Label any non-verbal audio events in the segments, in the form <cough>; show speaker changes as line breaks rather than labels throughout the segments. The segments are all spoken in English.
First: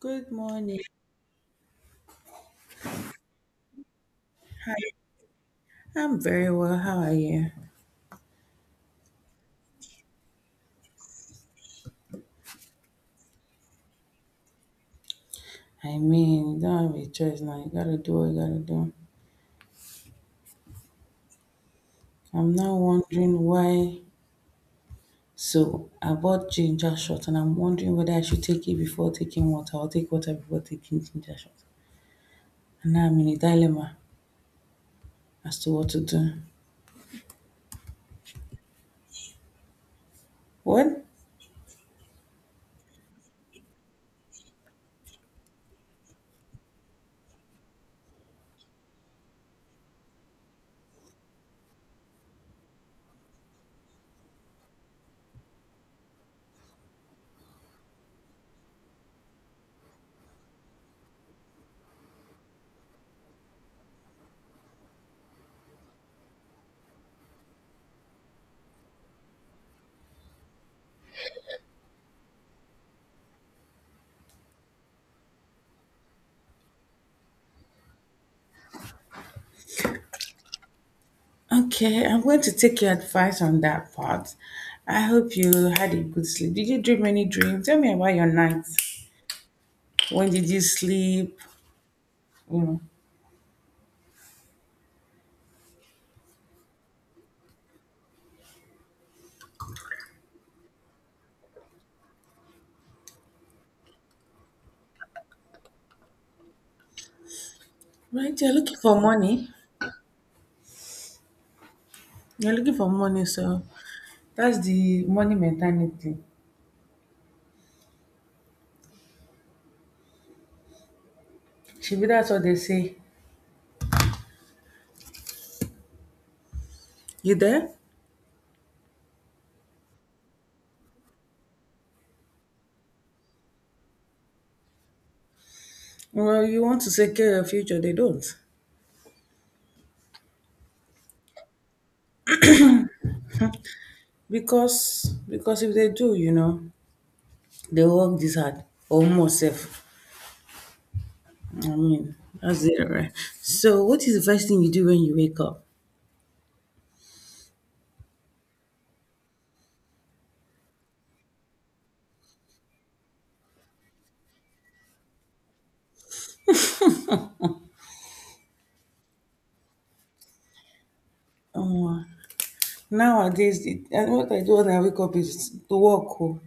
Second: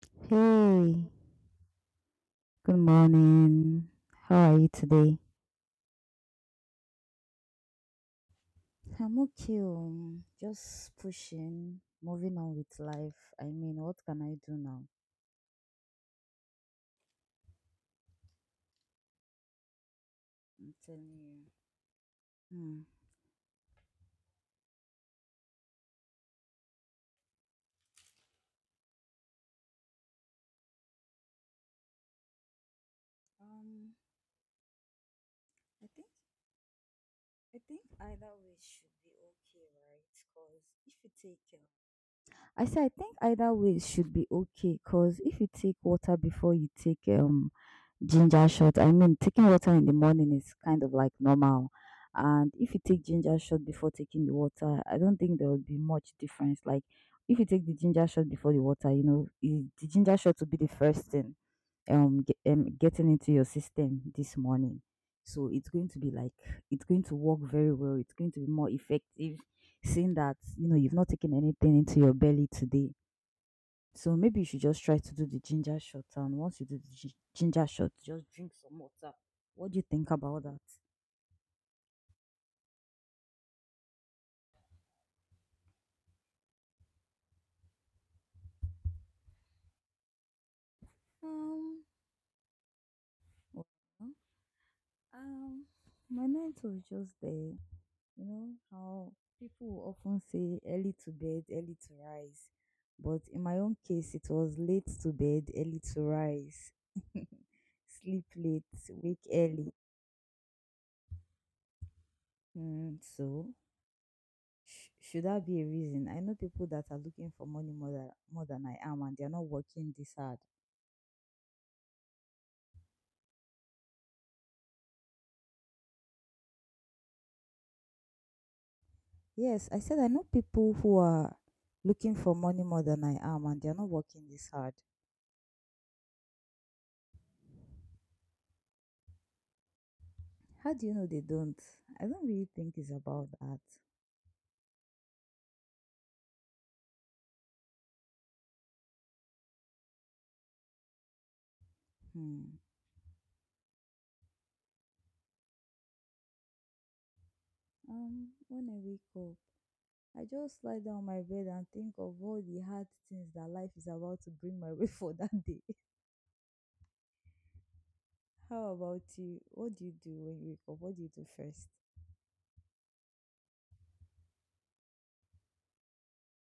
Good morning.
Hey, good morning. How are you
Hi.
today?
I'm very well. How are you?
I'm okay. Just pushing, moving on with life. I mean, what can I do now?
I mean, you don't have a choice now. You gotta do what you gotta do.
I'm telling you.
I'm now
Hmm.
wondering why. So I bought ginger shot, and I'm wondering whether I should take it before taking water or take water before taking ginger shot. And now I'm in a
Um,
dilemma as to
I
what to
think
do.
I think either way should be okay, right? Because if
What?
you take I say I think either way should be okay. Cause if you take water before you take ginger shot. I mean, taking water in the morning is kind of like normal. And if you take ginger shot before taking the water, I don't think there will be much difference. Like, if you take the ginger shot before the water, you know, the ginger shot will be the first thing getting into your system this morning. So it's going to be like it's going to work very well. It's going to be more effective, seeing that you know you've not taken anything into your belly today, so maybe you should just try to do the ginger shot, and once you do the ginger shot, just drink some water. What do you think about that?
Okay, I'm going to take your advice on that part. I hope you had a good sleep. Did you dream any dreams? Tell me about your night. When did you sleep?
Um,
You know.
Well, um, my night was just there. You know how people often say early to bed, early to rise. But in my own case, it was late to bed, early to rise, sleep
Right, you're looking
late,
for
wake
money.
early.
You're looking for
Mm,
money,
so,
so that's the
should
money
that be a reason?
mentality.
I know people that are looking for money more than I am, and they're not working this hard.
Should be that's what they say. You there?
Yes, I said I know people who are looking for money more than I am, and they're not working this hard.
Well, you want to secure your future, they don't.
How do you know they don't? I don't really think it's about that.
Because if they do, you know, they work this hard. Almost safe. I mean,
Hmm.
that's it, right? So what is the first thing you do when you wake up?
When I wake up, I just lie down on my bed and think of all the hard things that life is about to bring my way <laughs> for that day. How about you? What do you do when you wake up? What do you do first?
Um, Nowadays, it, and what I do when I wake up is to work. Oh.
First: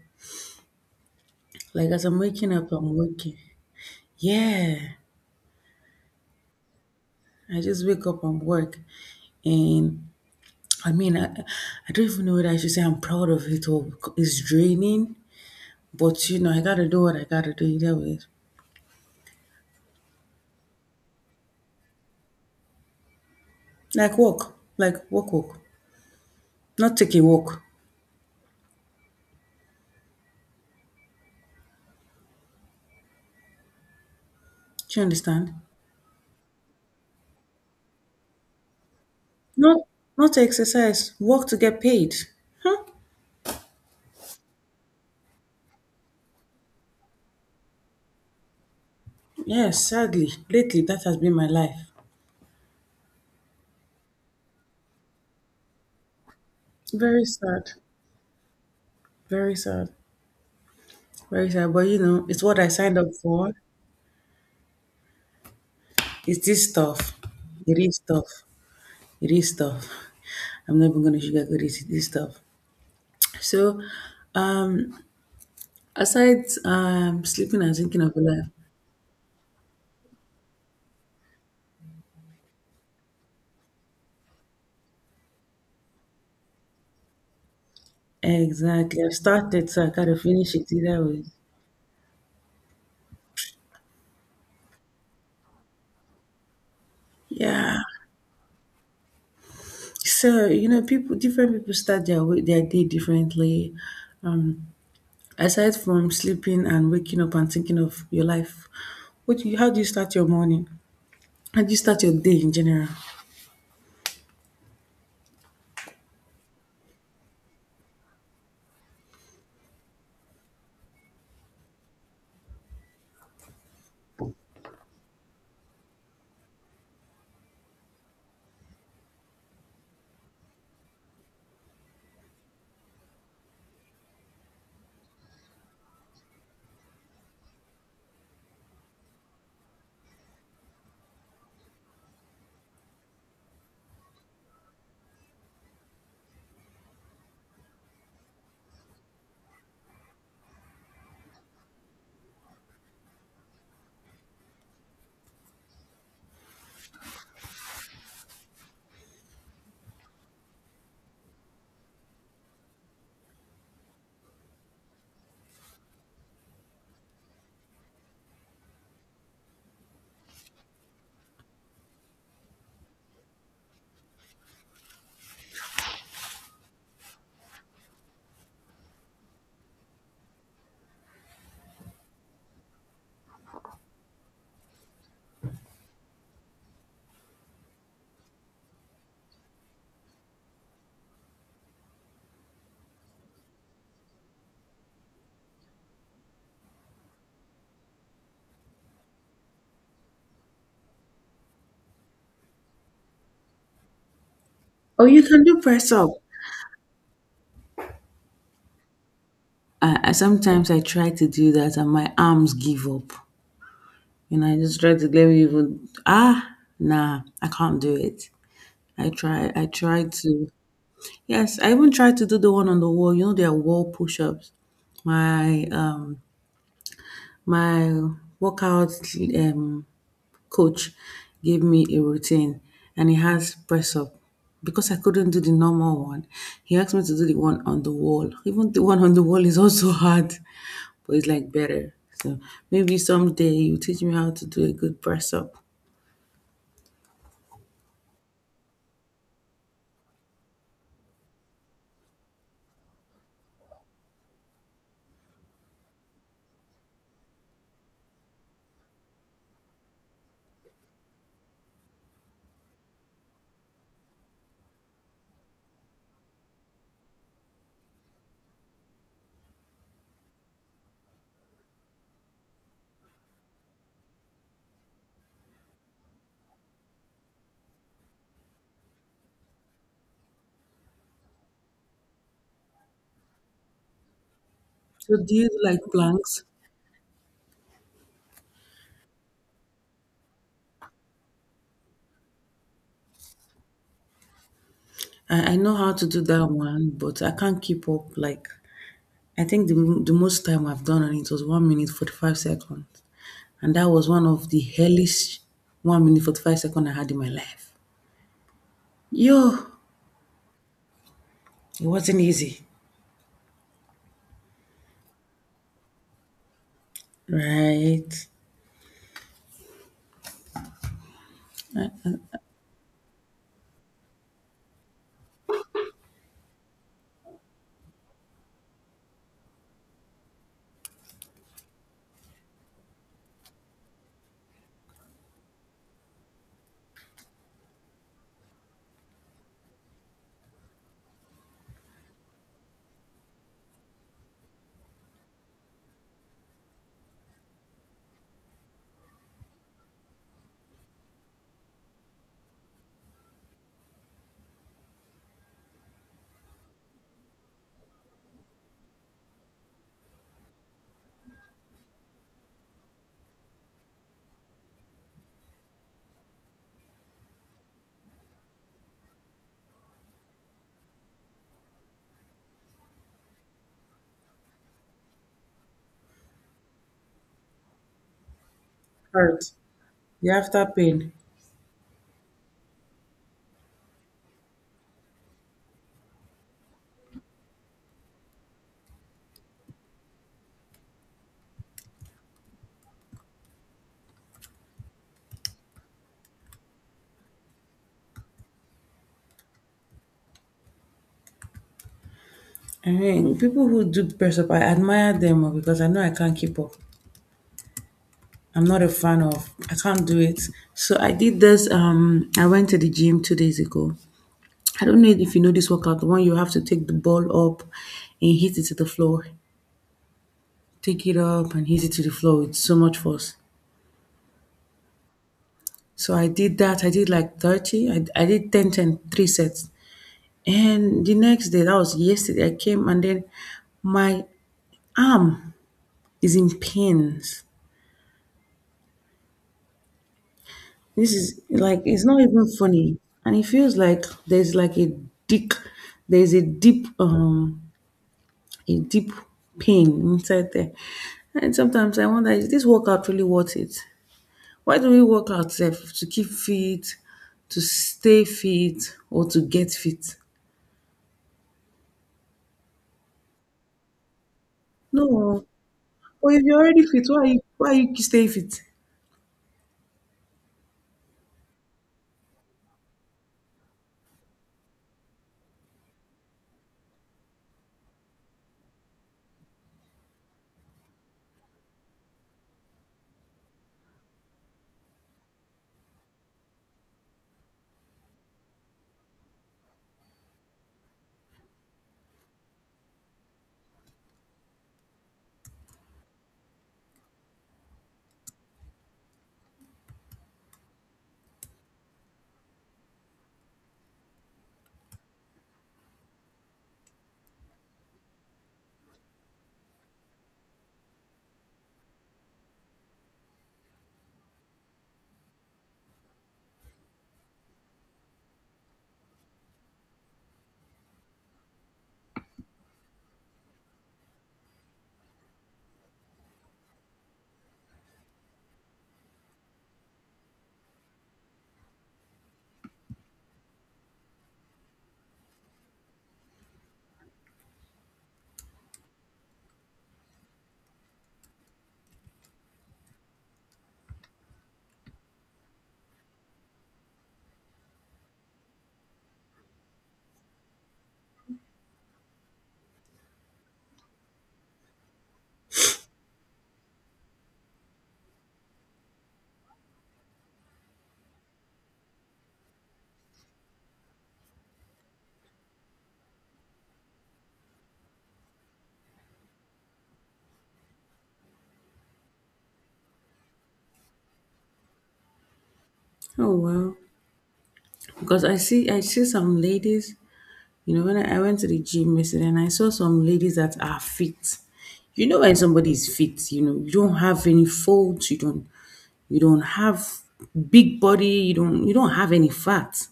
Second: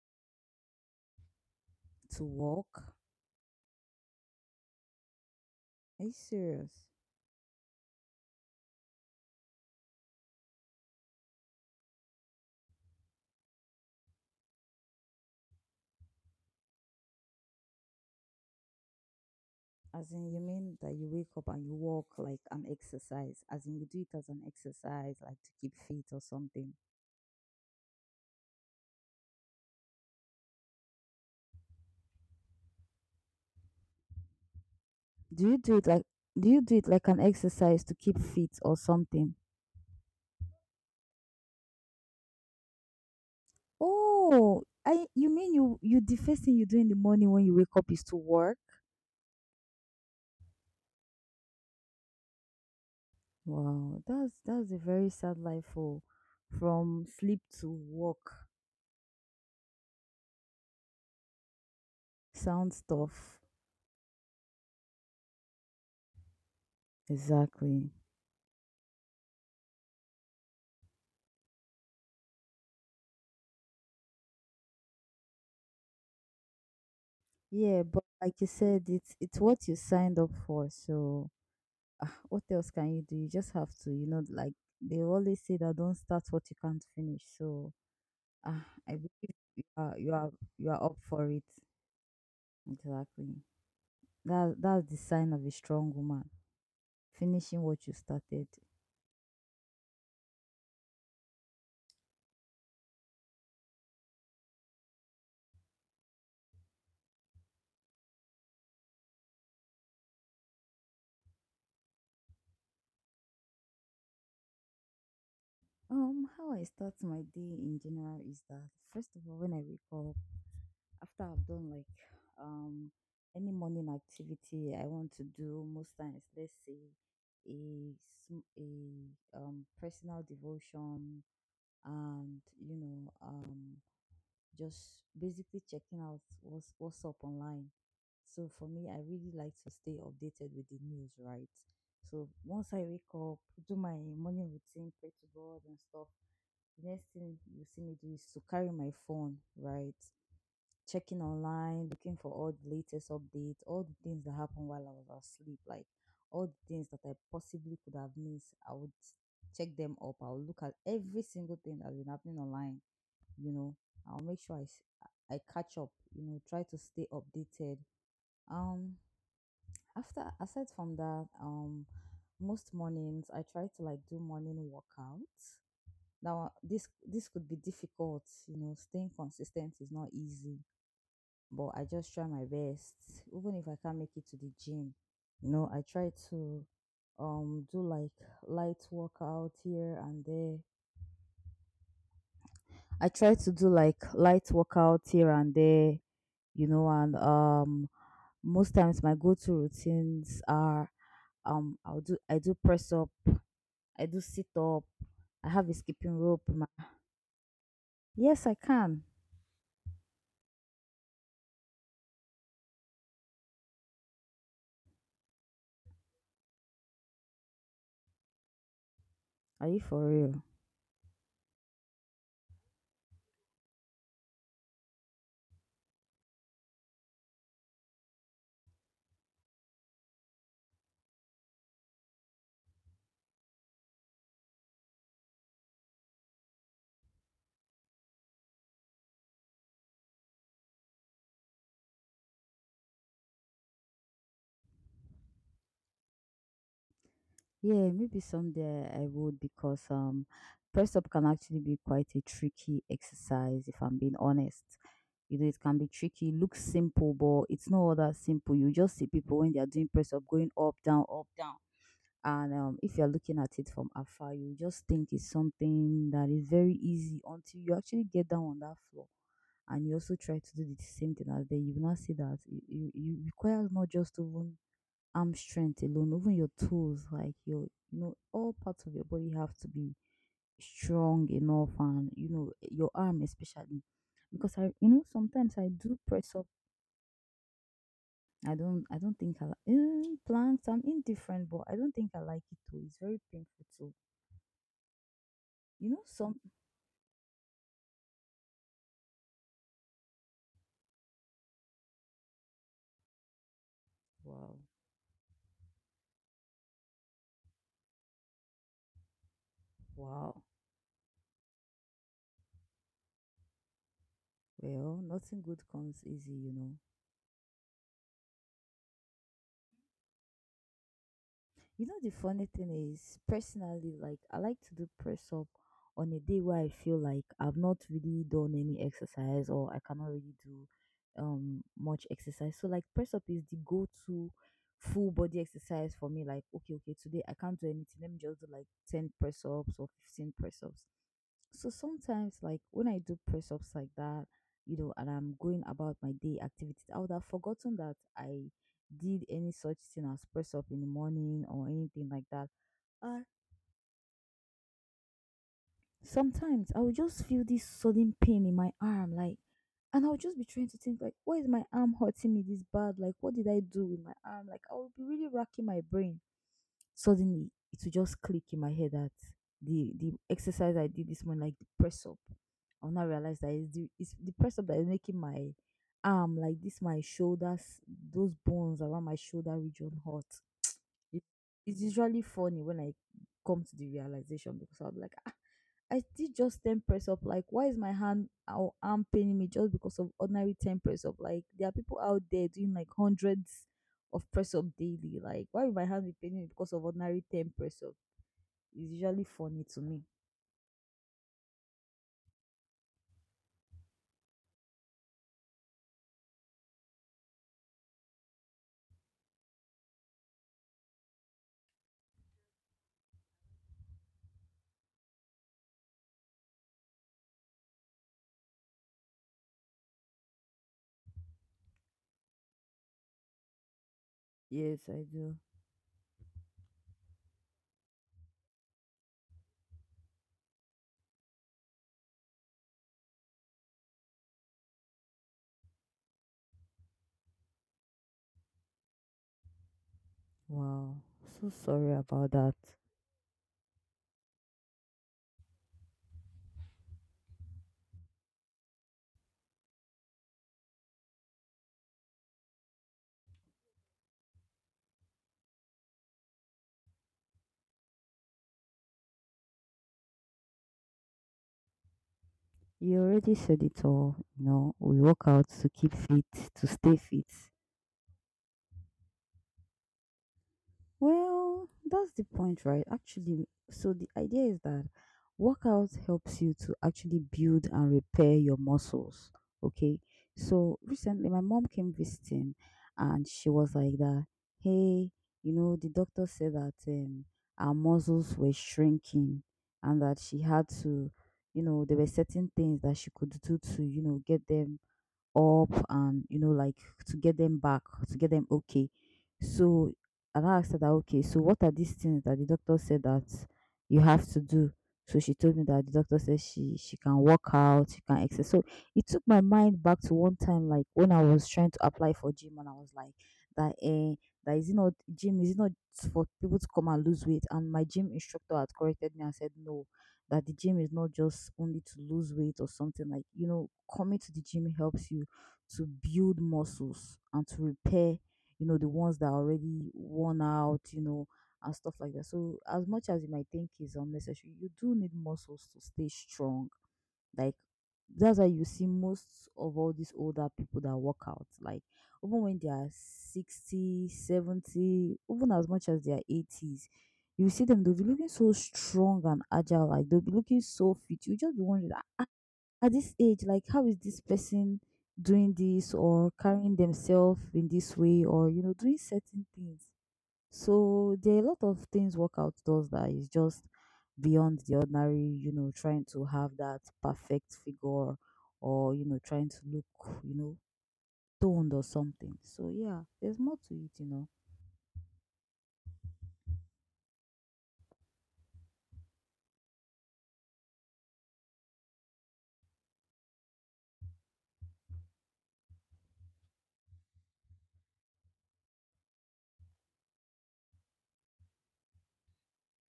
Like as I'm
To
waking up,
walk?
I'm working. Yeah.
Are you serious?
I just wake up and work. And I mean, I don't even know whether I should say I'm proud of it or it's draining. But you know, I gotta do what I gotta do either way.
As in, you mean that you wake up and you walk like an exercise? As in, you do it as an
Like
exercise,
walk,
like to
walk.
keep fit or something.
Not take a walk. Do you
Do
understand?
you do it like do you do it like an exercise to keep fit or something?
Not, Not exercise. Work to get paid. Huh?
Oh, I you mean you the first thing you do in the morning when you wake up is to work?
Yes, sadly, lately that has been my life.
Wow, that's a very sad life for from
Very
sleep to
sad.
work.
Very sad. Very sad. But you know, it's what I
Sound
signed up
stuff.
for. It's this stuff. It
Exactly.
is tough. It is tough. <laughs> I'm not even gonna sugarcoat it. It is tough. So, um, aside sleeping and
Yeah,
thinking
but
of
like
life,
you said, it's what you signed up for, so what else can you do? You just have to, you know, like they always say, that don't start what you can't finish. So ah, I
exactly. I've
believe you
started, so I
are you
gotta
are
finish
you
it
are up
either way.
for it. Exactly. That's the sign of a strong woman. Finishing
Yeah.
what you started.
So you know, people, different people start their way, their day differently. Um, Aside from sleeping and waking up and thinking of your life, how do you start your morning? How do you start your day in general?
How I start my day in general is that first of all when I wake up, after I've done like um any morning activity I want to do, most times, let's say a personal devotion, and you know, just basically checking out what's up online. So for me, I really like to stay updated with the news, right? So once I wake up, do my morning routine, pray to God and stuff, the next thing you see me do is to carry my phone, right? Checking online, looking for all the latest updates, all the things that happened while I was asleep, like all the things that I possibly could have missed, I would check them up. I'll look at every single thing that's been happening online, you know. I'll make sure I s- I catch up, you know, try to stay updated. um after aside from that, most mornings I try to like do morning workouts. Now this could be difficult, you know, staying consistent is not easy, but I just try my best. Even if I can't make it to the gym, you know, I try to do like light workout here and there. I try to do like light workouts here and there, you know, and most times my go-to routines are I do press up, I do sit up.
Or you can
I
do
have a
press up.
skipping rope. Yes, I can.
I sometimes I try to do that and my arms give up. And I just try to let me even ah nah, I can't do it. I
Are you
try
for real?
to yes, I even tried to do the one on the wall. You know there are wall push ups. My my workout um coach gave me a routine and it has press up. Because I couldn't do the normal one, he asked me to do the one on the wall. Even the one on the wall is also <laughs> hard, but it's like better. So maybe someday you teach me how to do a good press up.
Yeah, maybe someday I would, because press up can actually be quite a tricky exercise, if I'm being honest. You know, it can be tricky, looks simple, but it's not all that simple. You just see people when they are doing press up going up, down, up, down, and if you're looking at it from afar, you just think it's something that is very easy, until you actually get down on that floor and you also try to do the same thing as them. You will not see that it requires not just even arm strength alone, even your toes, like your, you know, all parts of your body have to be strong enough, and you know your arm especially, because I, you know,
So do you
sometimes I
like
do press
planks?
up. I don't think I like planks. I'm indifferent, but I don't think I like it too, it's very painful.
I know
You
how
know
to do
some
that one, but I can't keep up. Like I think the most time I've done on it was 1 minute 45 seconds, and that was one of
wow,
the hellish 1 minute 45 second I had in my life. Yo,
wow.
it wasn't easy,
Well, nothing good comes easy, you know.
right?
You know, the funny thing is, personally, like I like to do press up on a day where I feel like I've not really done any exercise, or I cannot really do much exercise. So like press up is the go-to full body exercise for me. Like okay, okay, today I can't do anything. Let me just do like 10 press ups or 15 press ups. So sometimes, like when I do press ups like that, you know, and I'm going about my day activities, I would have forgotten that I did any such thing as press up in the morning or anything like that. And sometimes I will just feel this sudden pain in my arm, like, and I'll just be trying to think, like, why is my arm hurting me this bad? Like, what did I do with my arm? Like, I will be really racking my brain. Suddenly, it will just click in my head that the exercise I did this morning, like the press up, I'll now realize that it's the press up that is making my arm, like this, my shoulders, those bones around my
Hurt
shoulder region hurt.
the after pain.
It- It's usually funny when I come to the realization, because I'm like, ah, I did just 10 press up. Like, why is my hand or arm paining me just because of ordinary 10 press up? Like, there are people out there doing like hundreds of press up daily. Like, why would my hand be paining me because of ordinary 10 press up? It's usually funny to me.
I mean, people who do press up, I admire them oh, because I know I can't keep up. I'm not a fan of. I can't do it. So I did this. I went to the gym 2 days ago. I don't know if you know this workout, the one you have to take the ball up and hit it to the floor. Take it up and hit it to the floor with so much force.
Yes, I do.
So I did that. I did like 30. I did ten, ten, three sets. And the next day, that was yesterday, I came and then my arm is in pains.
Wow.
This is
So
like,
sorry
it's not
about
even
that.
funny. And it feels like there's like a dick, there's a deep in deep pain inside there. And sometimes I wonder, is this workout really worth it? Why do we work out sef? To keep fit, to stay fit or to get fit?
You already said it all. You know, we work
No.
out to keep fit,
But if you're
to
already
stay
fit,
fit.
why are you staying fit?
Well, that's the point, right? Actually, so the idea is that workout helps you to actually build and repair your muscles. Okay. So recently, my mom came visiting, and she was like that, hey, you know, the doctor said that our muscles were shrinking, and that she had to, you know, there were certain things that she could do to, you know, get them up and, you know, like, to get them back, to get them okay. So, and I asked her that, okay, so what are these things that the doctor said that you have to do. So she told me that the doctor said she can work out, she can exercise. So it took my mind back to one time, like when I was trying to apply for gym and I was like that, that, is it not gym, is it not for people to come and lose weight? And my gym instructor had corrected me and said no, that the gym is not just only to lose weight or something, like you know, coming to the gym helps you to build muscles and to repair, you know, the ones that are already worn out, you know, and stuff like that. So, as much as you might think is unnecessary, you do need muscles to stay strong. Like, that's why you see most of all these older people that work out, like, even when they are 60, 70, even as much as they are 80s, you see them, they'll be looking so strong and agile, like, they'll be looking so fit. You just be wondering, at this age, like how is this person doing this or carrying themselves in this way, or you know, doing certain things. So there are a lot of things workout does that is just beyond the ordinary. You know, trying to have that perfect figure or trying to look toned or something. So yeah, there's more to it.
Oh well. Because I see some ladies, you know, when I went to the gym yesterday and I saw some ladies that are fit. You know when somebody is fit, you know, you don't have any faults, you don't have big body you don't have any fat,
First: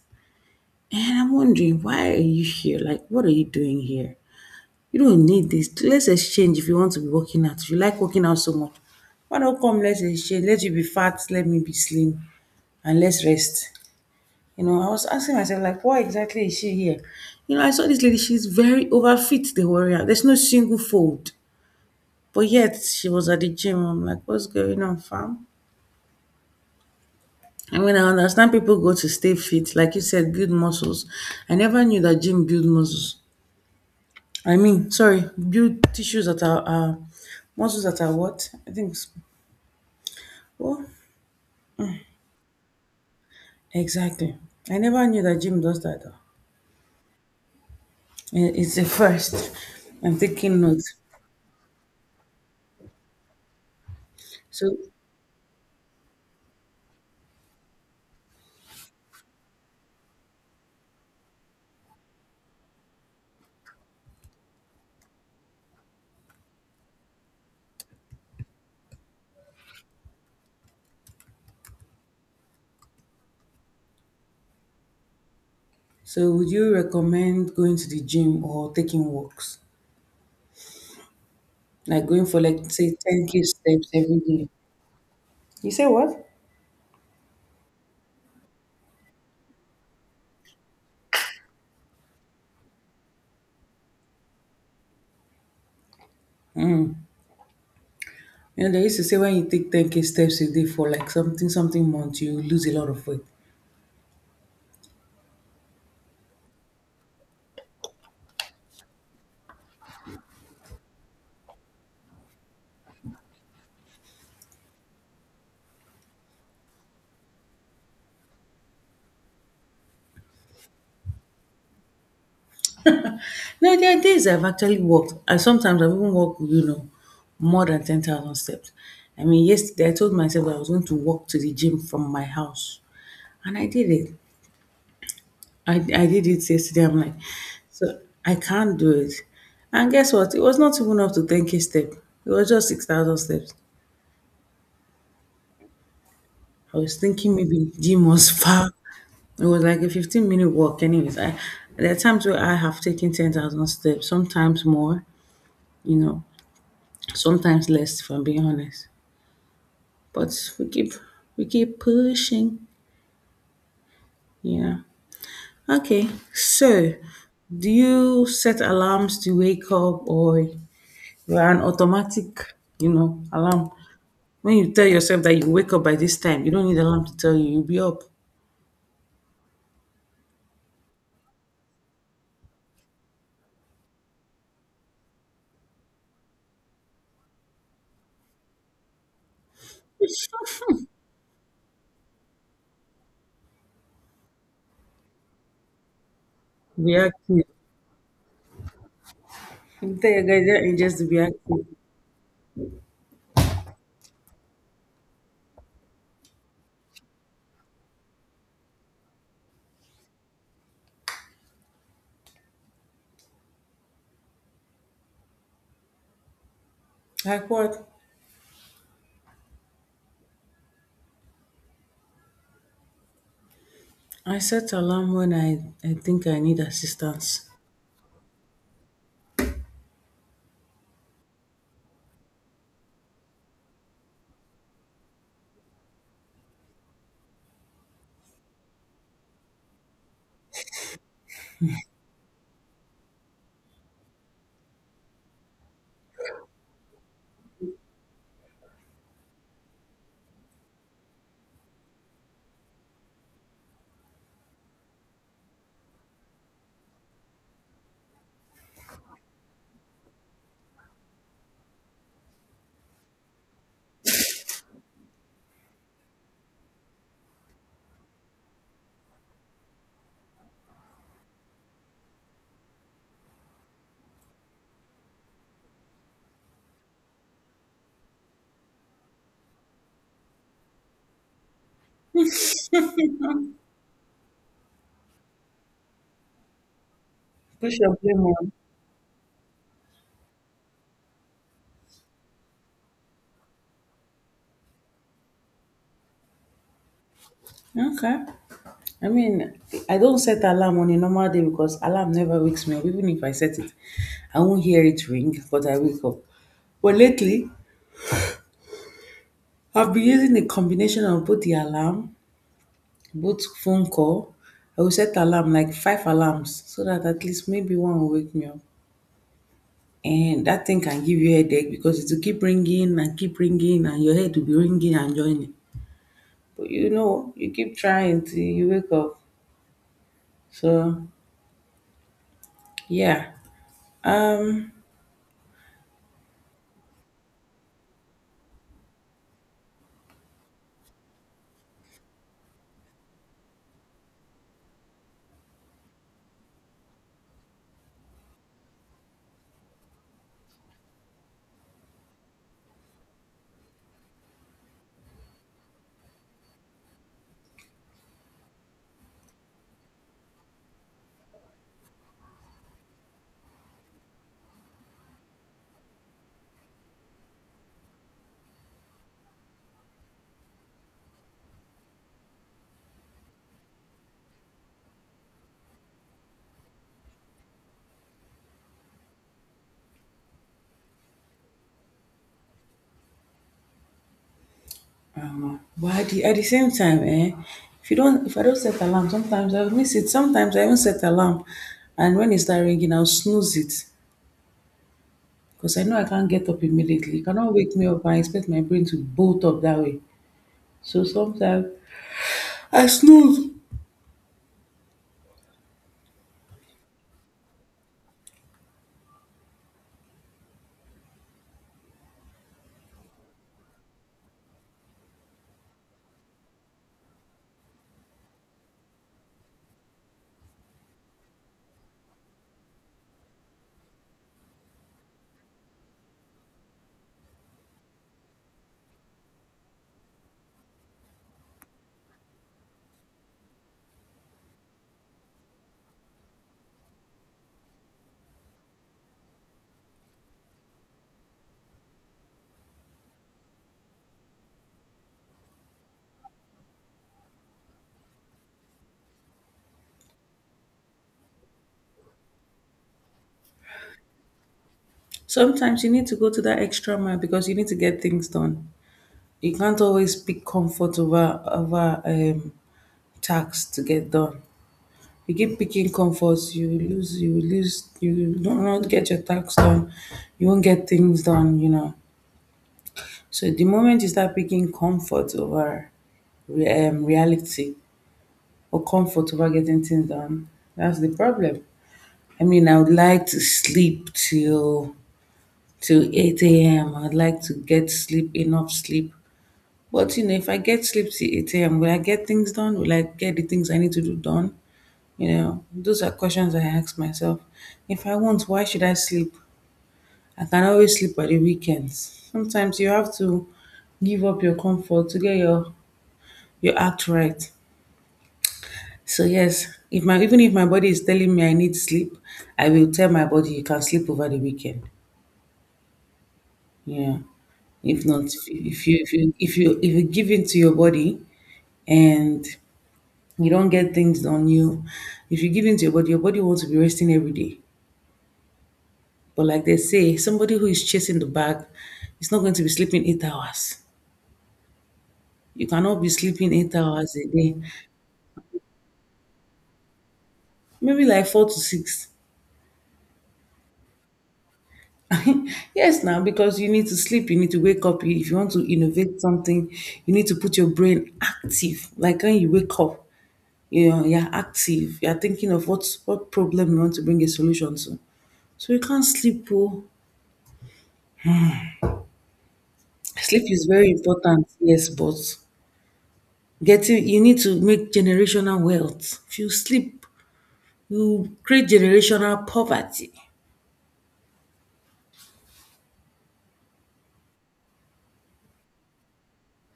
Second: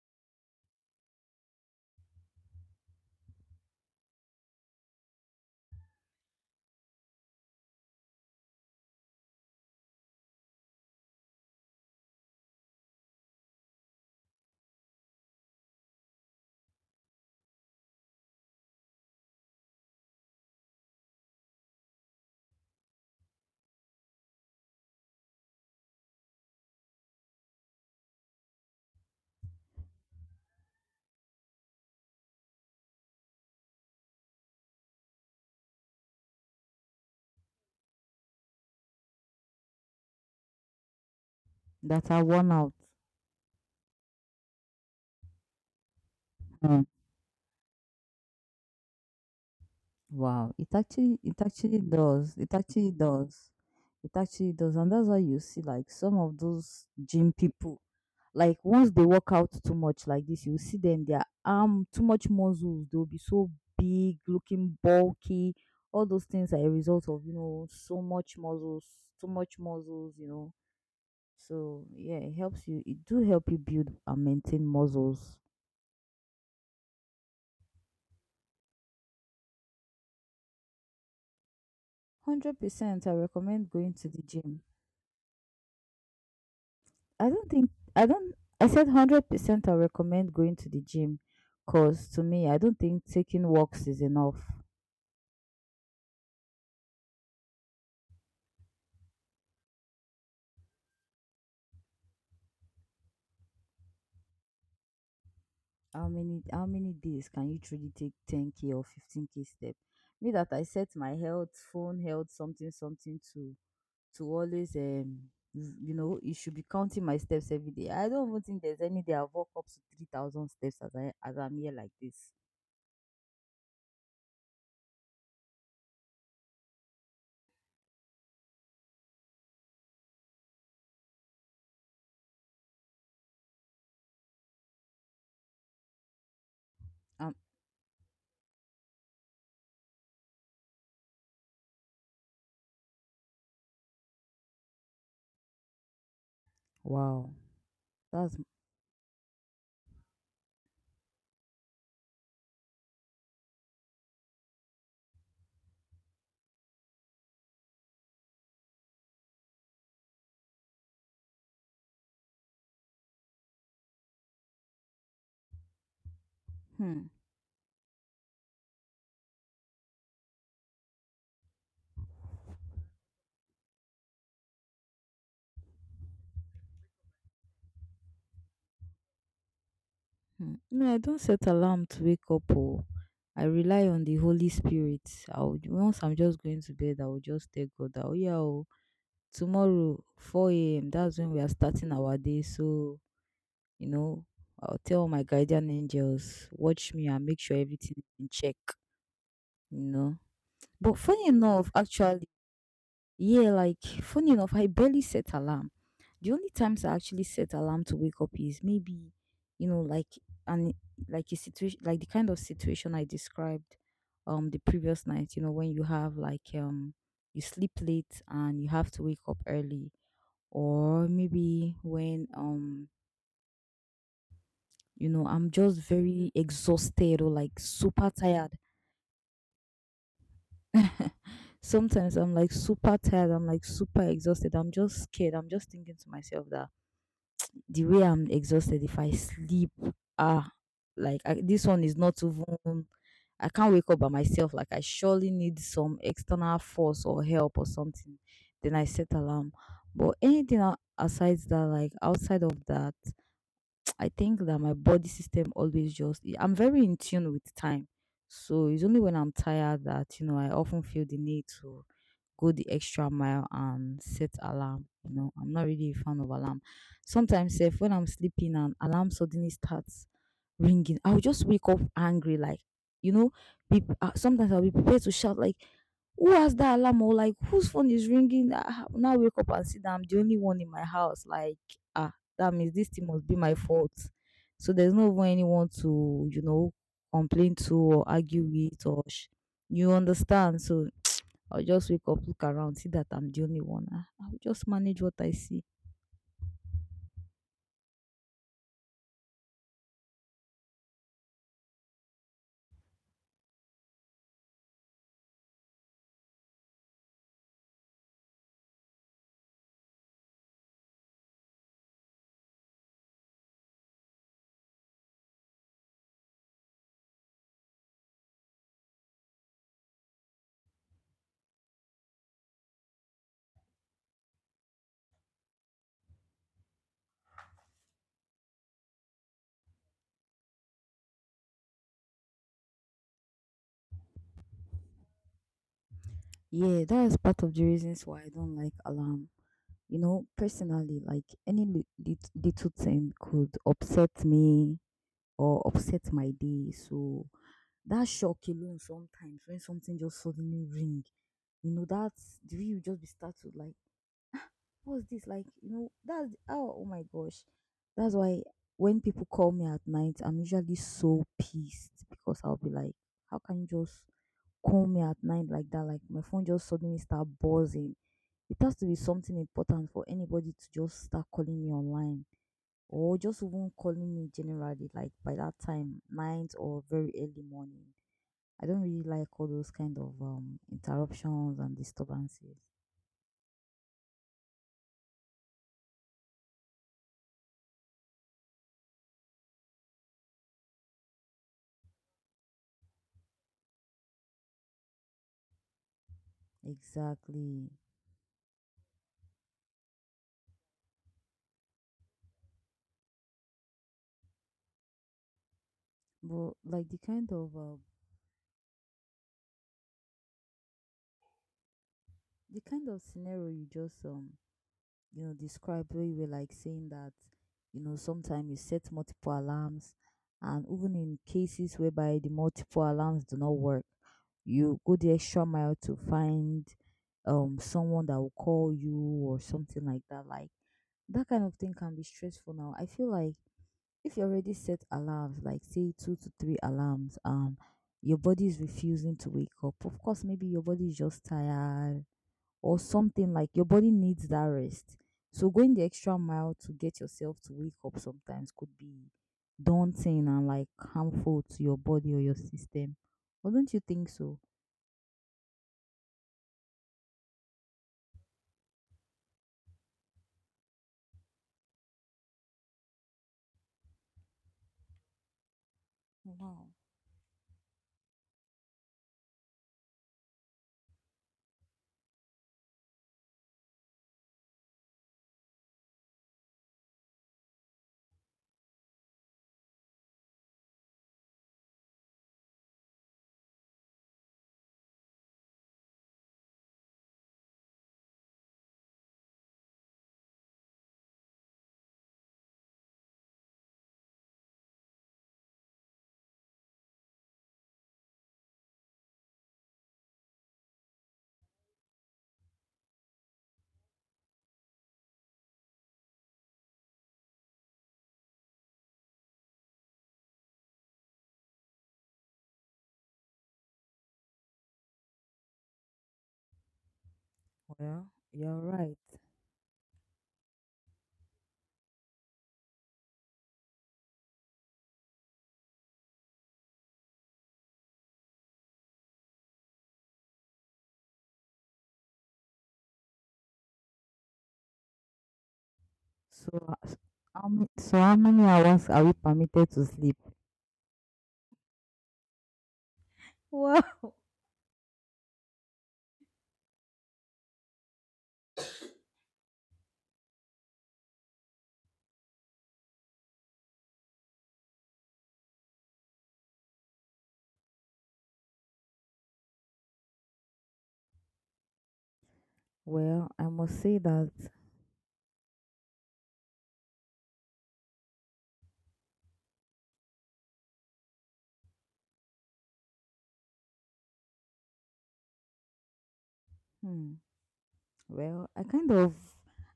and I'm wondering why are you here, like what are you doing here? You don't need this. Let's exchange. If you want to be working out, if you like working out so much, why don't come, let's exchange, let you be fat, let me be slim, and let's rest. You know, I was asking myself, like, why exactly is she here? You know, I saw this lady, she's very overfit, the warrior, there's no single fold, but yet she was at the gym. I'm like, what's going on, fam? I mean, I understand people go to stay fit, like you said, build muscles. I never knew that gym build muscles. I mean, sorry, build tissues that are muscles that are what? I think. Oh,
That are worn out.
exactly. I never knew that gym does that though. Eh, it's a first. I'm
Wow,
taking notes.
it actually does. It actually does. It actually does.
So,
And that's why you see like some of those gym people, like once they work out too much like this, you see them, their arm too much muscles, they'll be so big, looking bulky. All those things are a result of, you know, so much muscles, too much muscles, you know. So yeah, it helps you. It do help you build and maintain muscles.
so would you recommend going to the gym or taking walks, like going for like
Hundred
say
percent I
ten k
recommend
steps
going to
every
the
day?
gym.
You say what?
I don't think I don't I said 100% I recommend going to the gym cause to me I don't think taking walks is enough.
You know, they used to say when you take 10K steps a day for like something, something months, you lose a lot of weight.
How many days can you truly take 10k or 15k step? Me that I set my health something something to always you know you should be counting my steps every day. I don't even think there's any day I've walked up to 3000 steps as I'm here like this.
Now, there are days I've actually walked, and sometimes I've even walked, you know, more than 10,000 steps. I mean, yesterday I told myself I was going to walk to the gym from my house, and I did it. I did it yesterday. I'm like,
Um
so I can't do it. And guess what? It was not even up to 10K step. It was just 6,000 steps. I was
wow.
thinking maybe gym was
That's
<laughs> far. It was like a 15-minute walk, anyways. I there are times where I have taken 10,000 steps, sometimes more, you know, sometimes less, if I'm being honest. But we keep pushing, yeah. Okay, so
hmm.
do you set alarms to wake up, or you're an automatic, you know, alarm? When you tell yourself that you wake up by this time, you don't need alarm to tell you you'll be up.
Hmm. No, I don't set alarm to wake up. Oh, I rely on the Holy Spirit. I'll once I'm just going to bed, I will just tell God that oh yeah, oh, tomorrow four a.m.
<laughs>
That's when we are starting our day. So you know, I'll tell my guardian angels watch me
React.
and make sure everything is in check. You know,
There, guys, that is just
but
to be
funny
active.
enough, actually, yeah, like funny enough, I barely set alarm. The only times I actually set alarm to wake up is maybe, you know, like an like a situation like the kind of situation I described the previous night, you know, when you have like you
Like
sleep
what?
late and you have to wake up early. Or maybe when
I set
you
alarm
know
when
I'm just
I think
very
I need
exhausted or
assistance.
like super tired. Sometimes I'm like super tired, I'm like super exhausted, I'm just scared, I'm just thinking to myself that the way I'm exhausted if I sleep, ah, like I, this one is not even. I can't wake up by myself. Like I surely need some external force or help or something. Then I set alarm. But anything aside that, like outside of that, I think that my body system always just I'm very in tune with time. So it's only when I'm tired that, you know, I often feel the need to go the extra mile and set alarm. You know, I'm not really a fan of alarm. Sometimes if when I'm sleeping and alarm suddenly starts ringing, I'll just wake up angry, like you know. Be, sometimes I'll be prepared to shout like, "Who has that alarm?" or like, "Whose phone is ringing?" I now wake up and see that I'm the only one in my house. Like, ah, that means this thing must be my fault. So there's no even anyone to, you know, complain to
Push your
or argue
blame
with or sh- you understand. So I'll just wake up, look around, see that I'm the only one. I'll just manage what I see.
on. Okay. I mean, I don't set alarm on a normal day because alarm never wakes me up. Even if I set it, I won't hear it ring, but I wake up. But lately, I've been using a combination of both the alarm, both phone call. I will set alarm, like five alarms, so that at least maybe one will wake me up. And that thing can give you headache because it will keep ringing and your head will be ringing and joining. But you know, you keep trying till you wake up. So yeah, um,
Yeah, that is part of the reasons why I don't like alarm. You know, personally, like any little thing could upset me or upset my day. So that shock alone sometimes when something just suddenly ring, you know, that's the way you just be startled like what's this like you know that's oh, oh my gosh. That's why when people call me at night I'm usually so pissed because I'll be like how can you just call me at night like that, like my phone just suddenly start buzzing. It has to be something important for anybody to just start calling me online or just even calling me generally like by that time night or very early morning. I don't really like all those kind of interruptions and disturbances.
I don't know. But at at the same time, eh, if you don't, if I don't set alarm, sometimes I'll miss it. Sometimes I even set alarm, and when it start ringing, I'll snooze it because I know I can't get up immediately. You cannot
Exactly.
wake me up and expect my brain to bolt up that way. So sometimes I snooze.
But like the kind of scenario you just you know described where you were like saying that you know sometimes you set multiple alarms and even in cases whereby the multiple alarms do not work, you go the extra mile to find someone that will call you or something like that. Like that kind of thing can be stressful now. I feel like if you already set alarms like say two to three alarms your body is refusing to wake up, of course maybe your body is just tired or something, like your body needs that rest, so going the extra mile to get yourself to wake up sometimes could be daunting and like harmful to your body or your system. Wouldn't you think so?
Sometimes you need to go to that extra mile because you need to get things done. You can't always pick comfort over tasks to get done. You keep picking comforts, you
Wow.
will lose, you will lose, you will not get your tasks done. You won't get things done, you know. So the moment you start picking comfort over reality or comfort over getting things done. That's the problem. I mean, I would like to sleep till 8 a.m. I'd like to get sleep enough sleep. But you know, if I get sleep till 8 a.m., will I get things done? Will I get the things I need to do done? You know, those are questions I ask myself. If I want, why should I sleep? I can always sleep at the weekends. Sometimes you have to give up your comfort to get your act right. So yes, if my even if my body is telling me I need sleep, I will tell my body you can sleep over the weekend. Yeah. If
Well
not, if
you're
you if you
right.
if you if you give in to your body and you don't get things on you. If you give in to your body, your body wants to be resting every day. But like they say, somebody who is chasing the bag is not going to be sleeping 8 hours. You cannot be
So
sleeping eight hours a
how
day.
many, so how many hours are we permitted to sleep?
Maybe like 4 to 6.
<laughs> Well.
<laughs> Yes, now, because you need to sleep, you need to wake up. If you want to innovate something, you need to put your brain active. Like when you wake up, you know, you're active, you're thinking of what problem you want to bring a solution to. So you can't sleep, oh.
Well I
Sleep is
must
very
say that
important, yes, but getting, you need to make generational wealth. If you sleep, you create generational poverty.
hmm. Well,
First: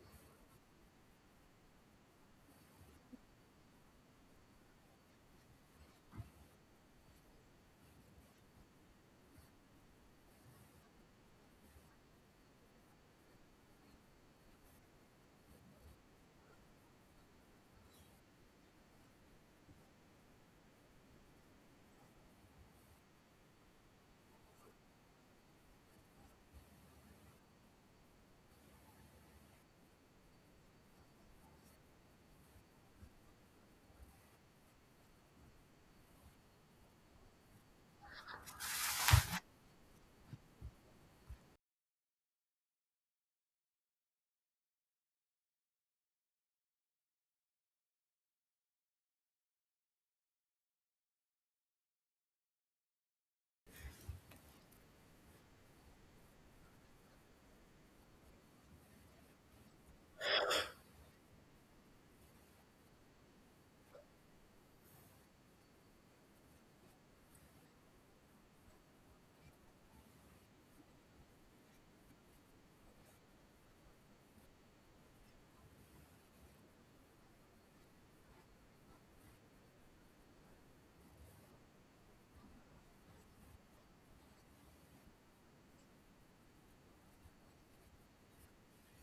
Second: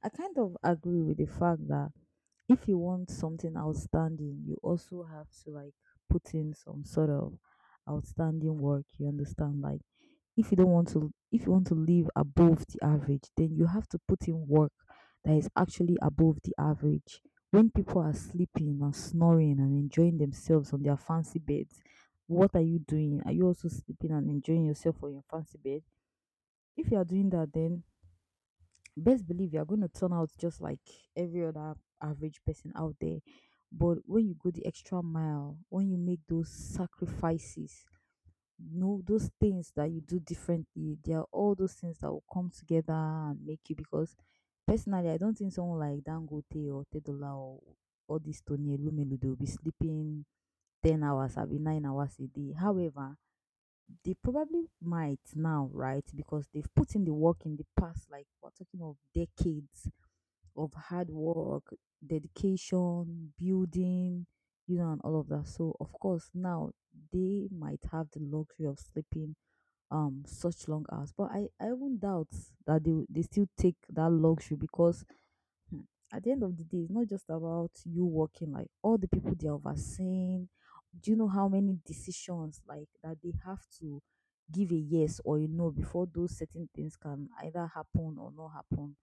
I kind of agree with the fact that if you want something outstanding, you also have to like put in some sort of outstanding work, you understand? Like if you want to live above the average, then you have to put in work that is actually above the average. When people are sleeping and snoring and enjoying themselves on their fancy beds, what are you doing? Are you also sleeping and enjoying yourself on your fancy bed? If you are doing that, then best believe you're going to turn out just like every other average person out there. But when you go the extra mile, when you make those sacrifices, you know, those things that you do differently, they are all those things that will come together and make you. Because personally, I don't think someone like Dangote or Tedola or all these Tony Elumelu, they'll be sleeping 10 hours, I'll be 9 hours a day. However, they probably might now, right? Because they've put in the work in the past, like we're talking of decades of hard work, dedication, building, you know, and all of that. So of course now they might have the luxury of sleeping such long hours. But I won't doubt that they still take that luxury because hmm, at the end of the day, it's not just about you working, like all the people they are overseeing. Do you know how many decisions like that they have to give a yes or a no before those certain things can either happen or not happen?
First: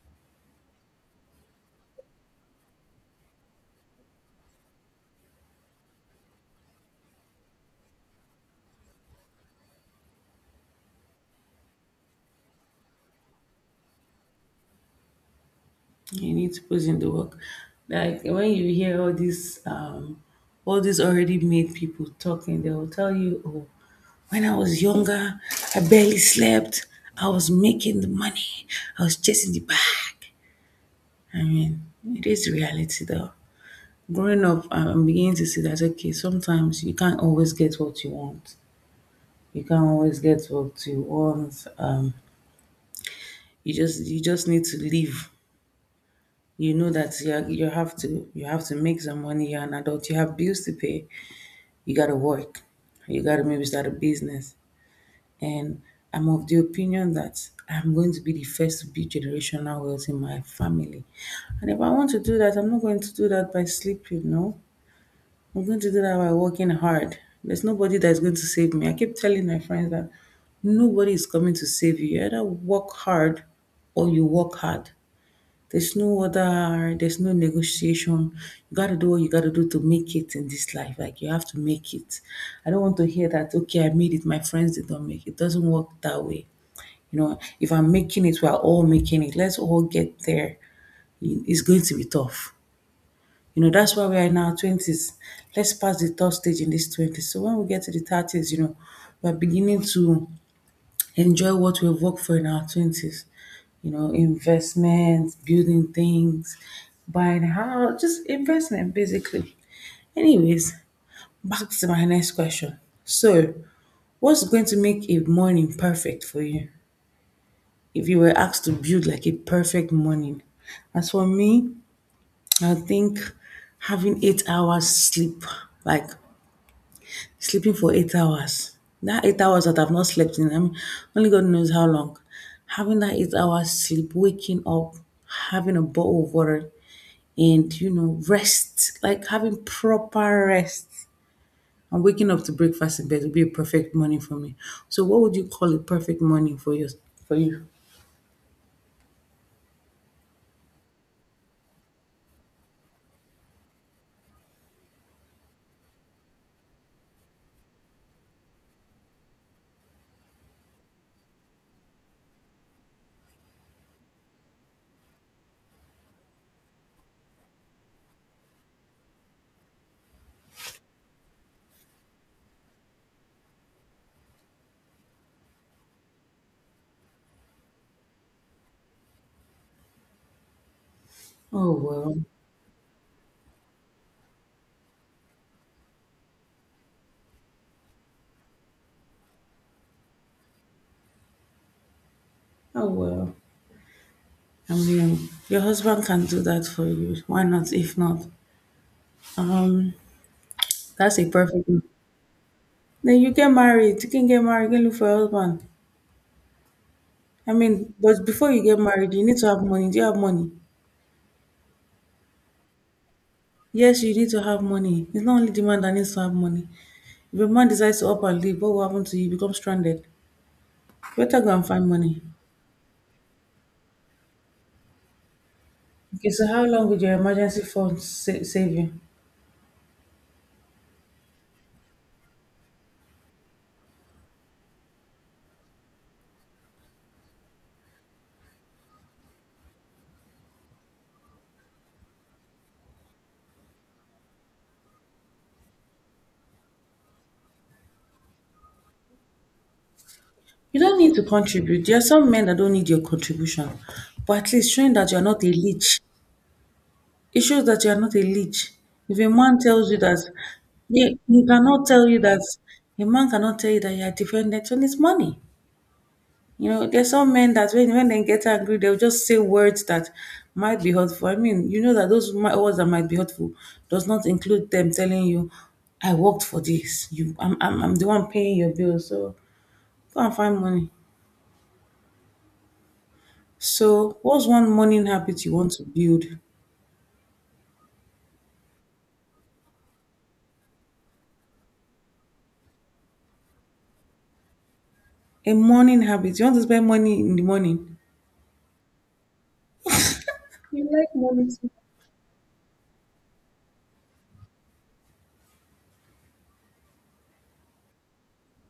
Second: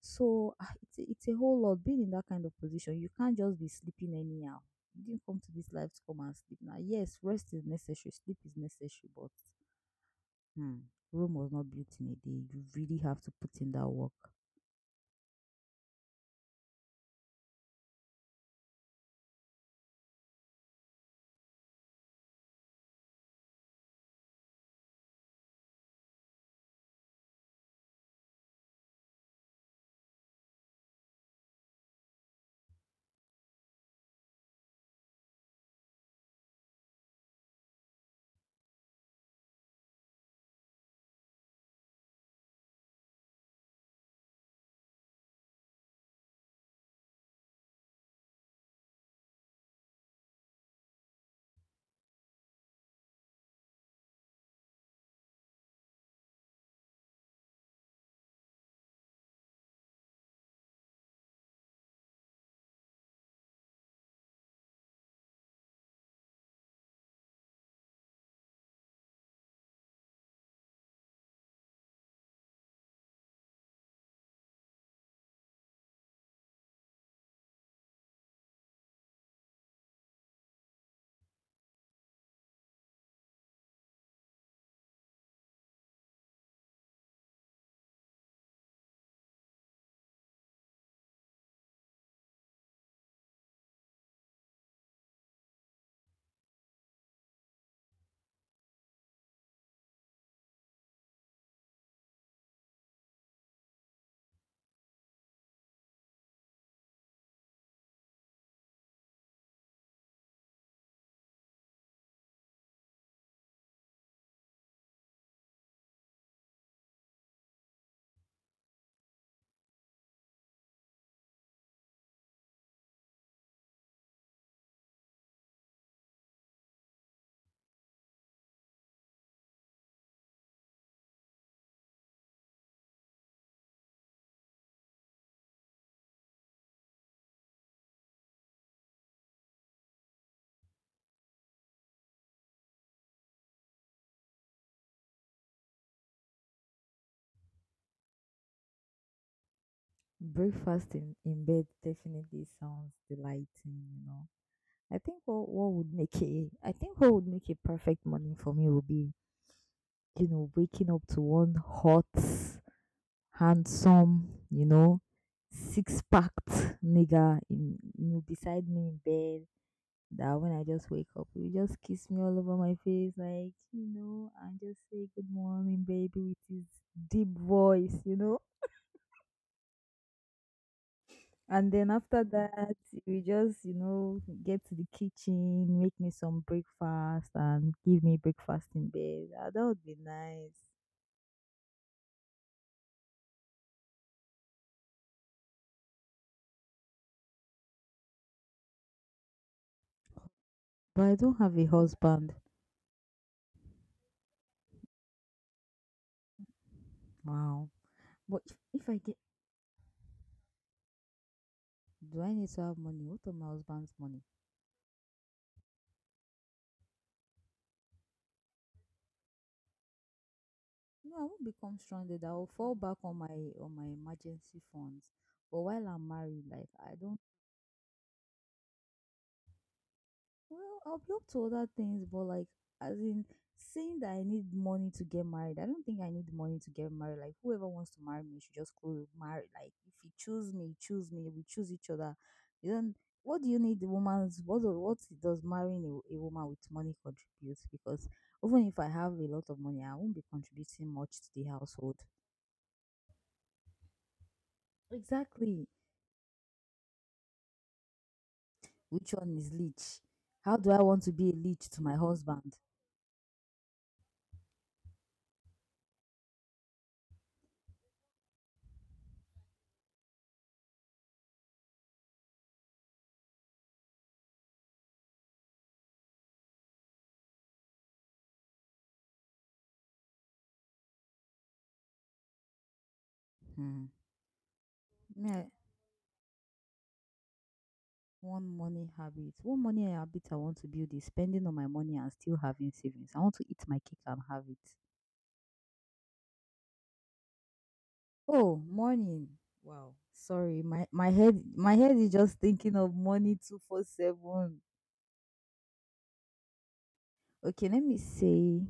So ah, it's a whole lot. Being in that kind of position, you can't just be sleeping anyhow. You didn't come to this life to come and sleep. Now, yes, rest is necessary, sleep is necessary, but hmm, Rome was not built in a day. You really have to put in that work.
You need to put in the work. Like when you hear all these already made people talking, they will tell you, oh, when I was younger, I barely slept. I was making the money. I was chasing the bag. I mean, it is reality though. Growing up, I'm beginning to see that, okay, sometimes you can't always get what you want. You can't always get what you want. You just, you just need to live. You know that you have to, you have to make some money. You're an adult, you have bills to pay. You got to work. You got to maybe start a business. And I'm of the opinion that I'm going to be the first to build generational wealth in my family. And if I want to do that, I'm not going to do that by sleep, you know. I'm going to do that by working hard. There's nobody that's going to save me. I keep telling my friends that nobody is coming to save you. You either work hard or you work hard. There's no negotiation. You got to do what you got to do to make it in this life. Like, you have to make it. I don't want to hear that, okay, I made it, my friends did not make it. It doesn't work that way. You know, if I'm making it, we're all making it. Let's all get there. It's going to be tough, you know, that's why we are in our 20s. Let's pass the third stage in this 20s. So when we get to the 30s, you know, we're beginning to enjoy what we've worked for in our 20s. You know, investments, building things, buying a house, just investment basically. Anyways, back to my next question. So, what's going to make a morning perfect for you? If you were asked to build like a perfect morning, as for me, I think having 8 hours sleep, like sleeping for 8 hours. That 8 hours that I've not slept in, I mean, only God knows how long. Having that 8 hours sleep, waking up, having a bottle of water, and you know, rest, like having proper rest. And waking up to breakfast in bed would be a perfect morning for me. So, what would you call a perfect morning for you? For you?
Breakfast in bed definitely sounds delighting, you know. I think what would make a I think what would make a perfect morning for me would be, you know, waking up to one hot, handsome, you know, six packed nigga in you know, beside me in bed, that when I just wake up he will just kiss me all over my face like, you know, and just say good morning baby with his deep voice, you know.
Oh
And then
well,
after that, we just, you know, get to the kitchen, make me some breakfast, and give me breakfast in bed. Ah, that would be nice.
oh well. I mean, your husband can do that for you. Why not? If not, um,
But I
that's a
don't have a
perfect.
husband.
Then you get married. You can get married. You can look for a husband. I
Wow.
mean, but
But
before you get
if I
married,
get,
you need to have money. Do you have money?
do I need to have money? What of my husband's
Yes, you
money?
need to have money. It's not only the man that needs to have money. If a man decides to up and leave, what will happen to you? You become stranded.
No, I
Better
won't
go and
become
find money.
stranded. I will fall back on my emergency funds. But while I'm
Okay, so
married,
how
like
long
I
would your
don't.
emergency fund sa- save you?
Well, I'll be up to other things, but like, as in saying that I need money to get married, I don't think I need money to get married. Like, whoever wants to marry me should just go marry. Like, if you choose me, you choose me. We choose each other. You don't. What do you need the woman's? What do- what does marrying a woman with money contribute? Because even if I have a lot of money, I won't be
You
contributing
don't
much
need to
to the
contribute. There
household.
are some men that don't need your contribution, but at least showing that you are not a
Exactly.
leech. It shows that you are not a leech.
Which
If a
one is
man tells you
leech?
that,
How do I want to
he,
be a
he
leech to
cannot
my
tell you that,
husband?
a man cannot tell you that you are dependent on his money. You know, there's some men that when they get angry, they'll just say words that might be hurtful. I mean, you know that those mi- words that might be hurtful does not include them telling you, "I worked for this. You, I'm the one paying your bills. So go and find money."
Hmm.
So, what's one morning
Me,
habit
I-
you want to build?
one money habit. One money habit I want to build is spending on my money and still having savings. I want to eat my cake and have it.
A morning habit. You want to spend money in the morning?
Oh, morning. Wow. Sorry, my head is just thinking of money 24/7. Okay, let me say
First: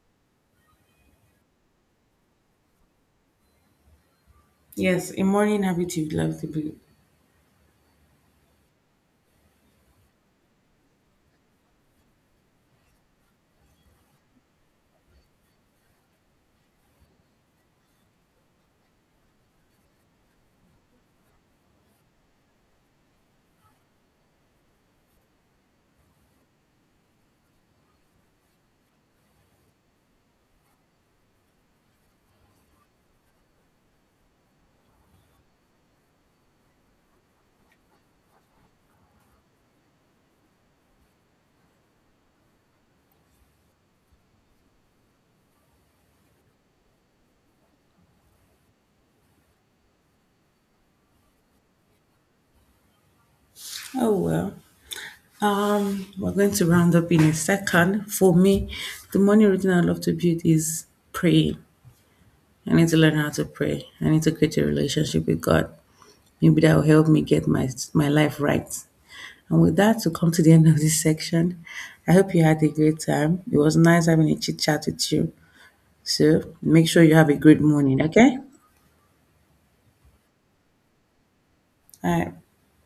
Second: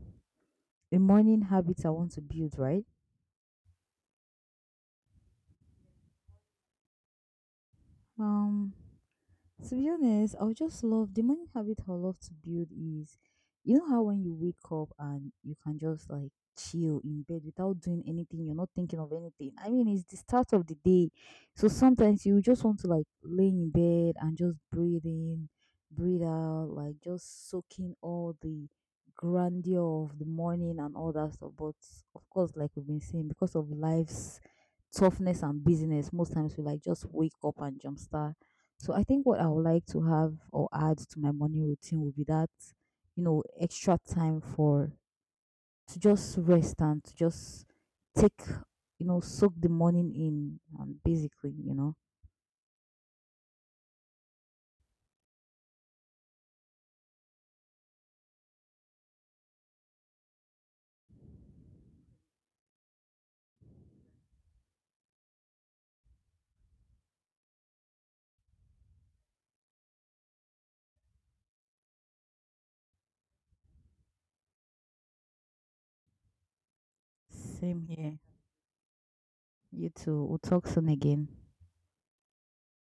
a morning habit I want to build, right?
Yes, a morning habit you'd love to build.
Um, to be honest, I would just love the morning habit I would love to build is you know how when you wake up and you can just like chill in bed without doing anything, you're not thinking of anything. I mean, it's the start of the day. So sometimes you just want to like lay in bed and just breathe in, breathe out, like just soaking all the grandeur of the morning and all that stuff. But of course, like we've been saying, because of life's toughness and busyness, most times we like just wake up and jumpstart, so I think what I would like to have or add to my morning routine would be that, you know, extra time for to just rest and to just take, you know, soak the morning in and basically, you know.
Oh well. We're going to round up in a second. For me, the morning routine I love to build is praying. I need to learn how to pray. I need to create a relationship with God. Maybe that will help me get my life right. And with that, to come to the end of this section, I hope you had a great time. It was nice having a chit chat with you. So make sure you have a great
Same
morning,
here.
okay?
You too. We'll talk soon again.
All right.